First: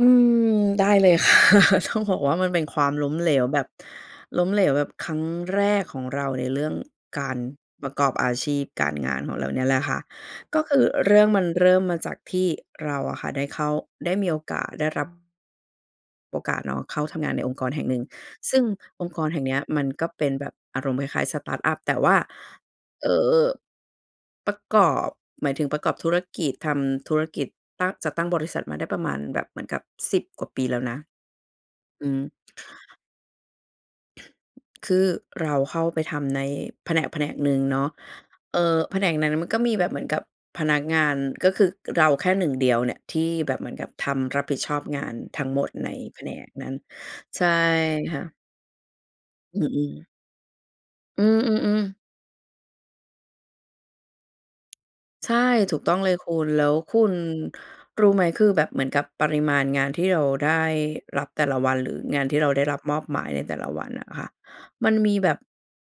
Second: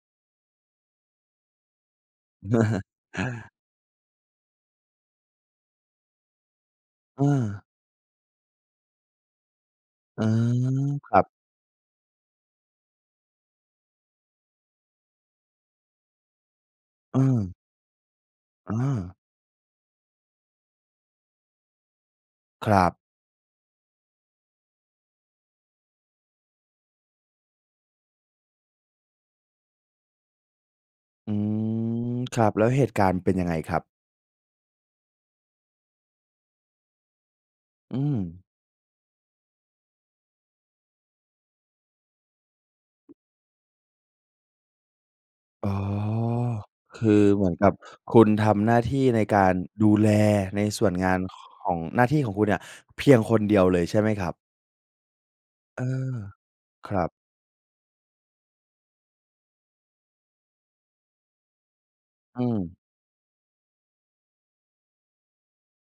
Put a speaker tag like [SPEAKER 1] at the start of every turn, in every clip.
[SPEAKER 1] อืม ได้เลย ค่ะ ต้องบอกว่ามันเป็นความล้มเหลวแบบ ล้มเหลวแบบครั้งแรกของเราในเรื่อง
[SPEAKER 2] อ
[SPEAKER 1] ก
[SPEAKER 2] ่
[SPEAKER 1] าร
[SPEAKER 2] า
[SPEAKER 1] ประกอบอาชีพการงานของเรานี่แหละค่ะ
[SPEAKER 2] อา
[SPEAKER 1] ก็คือเ
[SPEAKER 2] ค
[SPEAKER 1] ร
[SPEAKER 2] ร
[SPEAKER 1] ื
[SPEAKER 2] ั
[SPEAKER 1] ่อง
[SPEAKER 2] บ
[SPEAKER 1] มันเริ่มมาจากที่เราอะค่ะได้เข้า ได้มีโอกาสได้รับ โอกาสเนาะเข้าท
[SPEAKER 2] อ
[SPEAKER 1] ำงานใน
[SPEAKER 2] า
[SPEAKER 1] องค์กรแห่งหนึ่ง ซึ่ง
[SPEAKER 2] อ
[SPEAKER 1] องค
[SPEAKER 2] า
[SPEAKER 1] ์กรแห่งเนี้ยมันก็เป็นแบบอารมณ์คล้าย ๆ สตาร์ตอัป แต่ว่า
[SPEAKER 2] ครับ
[SPEAKER 1] เอ่อ ประกอบ หมายถึงประกอบธุรกิจ ทำธุรกิจ ตั้ง จัดตั้งบริษัทมาได้ประมาณแบบเหมือนกับ 10 กว่าปีแล้วนะ
[SPEAKER 2] อื
[SPEAKER 1] อื
[SPEAKER 2] ม
[SPEAKER 1] ม
[SPEAKER 2] ครับ แล้วเหตุการณ์เป็นยังไงครับ?
[SPEAKER 1] คือเราเข้าไปทำในแผนกแผนกหนึ่งเนาะ
[SPEAKER 2] อืม
[SPEAKER 1] เอ่อ แผนกนั้นมันก็มีแบบเหมือนกับพนักงาน ก็คือเราแค่หนึ่งเดียวเนี่ยที่แบบเหมือนกับทำรับผิดชอบงานทั้งหม
[SPEAKER 2] อ๋
[SPEAKER 1] ด
[SPEAKER 2] อ
[SPEAKER 1] ในแผนกนั้น
[SPEAKER 2] คือ
[SPEAKER 1] ใ
[SPEAKER 2] เ
[SPEAKER 1] ช
[SPEAKER 2] หม
[SPEAKER 1] ่
[SPEAKER 2] ือนกับค
[SPEAKER 1] ค
[SPEAKER 2] ุ
[SPEAKER 1] ่
[SPEAKER 2] ณ
[SPEAKER 1] ะ
[SPEAKER 2] ทำหน้าที่ในการ
[SPEAKER 1] อื
[SPEAKER 2] ดู
[SPEAKER 1] ม ๆ
[SPEAKER 2] แลในส่วนงาน
[SPEAKER 1] อื
[SPEAKER 2] ของ
[SPEAKER 1] ม ๆ ๆ
[SPEAKER 2] หน้าที่ของคุณเนี่ยเพียงคนเดียวเลยใช่ไหมครับ?
[SPEAKER 1] ใช่ ถู
[SPEAKER 2] เอ
[SPEAKER 1] กต้องเลย
[SPEAKER 2] อ
[SPEAKER 1] คุณ แล้ว
[SPEAKER 2] ค
[SPEAKER 1] ค
[SPEAKER 2] ร
[SPEAKER 1] ุ
[SPEAKER 2] ับ
[SPEAKER 1] ณรู้ไหม คือแบบเหมือนกับปริมาณงานที่เราได้รับแต่ละวัน หรืองานที
[SPEAKER 2] อ
[SPEAKER 1] ่
[SPEAKER 2] ื
[SPEAKER 1] เราได้
[SPEAKER 2] ม
[SPEAKER 1] รับมอบหมายในแต่ละวันน่ะค่ะ มันมีแบบ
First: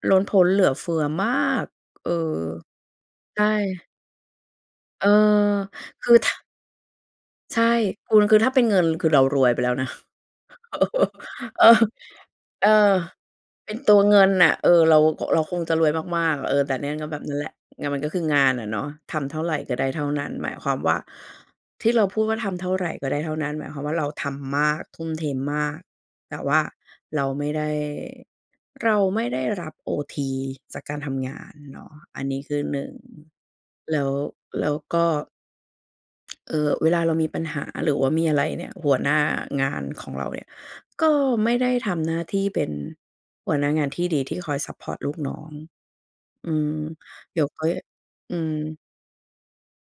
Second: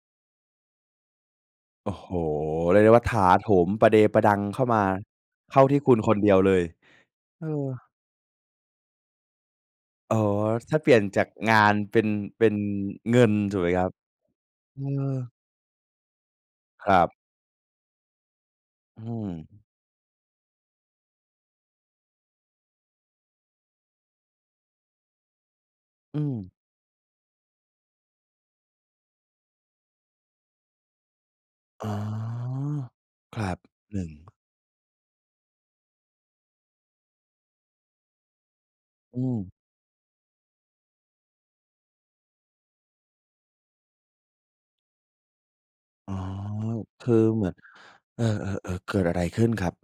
[SPEAKER 1] ล้นพ้นเหลือเฟือมาก
[SPEAKER 2] โอ้
[SPEAKER 1] เ
[SPEAKER 2] โ
[SPEAKER 1] อ
[SPEAKER 2] ฮ
[SPEAKER 1] อ
[SPEAKER 2] เรียกได้ว่าถา
[SPEAKER 1] ใช
[SPEAKER 2] โ
[SPEAKER 1] ่
[SPEAKER 2] ถมประเดประดังเข้ามา
[SPEAKER 1] เออ
[SPEAKER 2] เข้าที่คุณ
[SPEAKER 1] ค
[SPEAKER 2] ค
[SPEAKER 1] ือ
[SPEAKER 2] นเด
[SPEAKER 1] ถ
[SPEAKER 2] ียวเลย เอ
[SPEAKER 1] ใช่
[SPEAKER 2] อ
[SPEAKER 1] คุณ คือถ้าเป็นเงินคือเรารวยไปแล้วนะ
[SPEAKER 2] อ๋อ ถ้าเปลี่ยนจากงา
[SPEAKER 1] เออ เออ
[SPEAKER 2] นเป็น เป็น
[SPEAKER 1] เออ
[SPEAKER 2] เงินถูกไห
[SPEAKER 1] เ
[SPEAKER 2] ม
[SPEAKER 1] ป็น
[SPEAKER 2] ครั
[SPEAKER 1] ต
[SPEAKER 2] บ?
[SPEAKER 1] ัวเงินน่ะ เออ
[SPEAKER 2] เอ
[SPEAKER 1] เรา
[SPEAKER 2] อ
[SPEAKER 1] เราคงจะรวยมาก ๆ อะ เออ แต่เนี
[SPEAKER 2] ค
[SPEAKER 1] ่
[SPEAKER 2] ร
[SPEAKER 1] ย
[SPEAKER 2] ั
[SPEAKER 1] ก็
[SPEAKER 2] บ
[SPEAKER 1] แบบนั้นแหละ ไงมันก็คืองานอะเนาะ
[SPEAKER 2] อื
[SPEAKER 1] ทำเท่าไร
[SPEAKER 2] ม
[SPEAKER 1] ก็ได้เท่านั้น หมายความว่าที่เราพูดว่า "ทำเท่าไรก็ได้เท่านั้น" หมายความว่าเราทำมาก ทุ่มเทมมาก
[SPEAKER 2] อื
[SPEAKER 1] แต่
[SPEAKER 2] ม
[SPEAKER 1] ว่าเราไม่ได้ เราไม่ได้รับโอทีจากการทำงานเน
[SPEAKER 2] อ
[SPEAKER 1] า
[SPEAKER 2] ๋อ
[SPEAKER 1] ะ อันนี้คือ 1
[SPEAKER 2] ครับ
[SPEAKER 1] แ
[SPEAKER 2] ห
[SPEAKER 1] ล
[SPEAKER 2] นึ
[SPEAKER 1] ้
[SPEAKER 2] ่ง
[SPEAKER 1] ว แล้วก็ เอ่อ เวลาเรามีปัญหาหรือว่ามีอะไรเนี่ย หัวหน
[SPEAKER 2] อ
[SPEAKER 1] ้
[SPEAKER 2] ื
[SPEAKER 1] า
[SPEAKER 2] ม
[SPEAKER 1] งานของเราเนี่ยก็ไม่ได้ทำหน้าที่เป็นหัวหน้างานที่ดี ที่คอยซัปพอร์ตลูกน้อง
[SPEAKER 2] อ๋อ
[SPEAKER 1] อืม
[SPEAKER 2] คือ
[SPEAKER 1] เด
[SPEAKER 2] เ
[SPEAKER 1] ี
[SPEAKER 2] ห
[SPEAKER 1] ๋
[SPEAKER 2] ม
[SPEAKER 1] ย
[SPEAKER 2] ื
[SPEAKER 1] ว
[SPEAKER 2] อน
[SPEAKER 1] ค่อย
[SPEAKER 2] เออ
[SPEAKER 1] อืม
[SPEAKER 2] ๆ ๆ เกิดอะไรขึ้นครับ?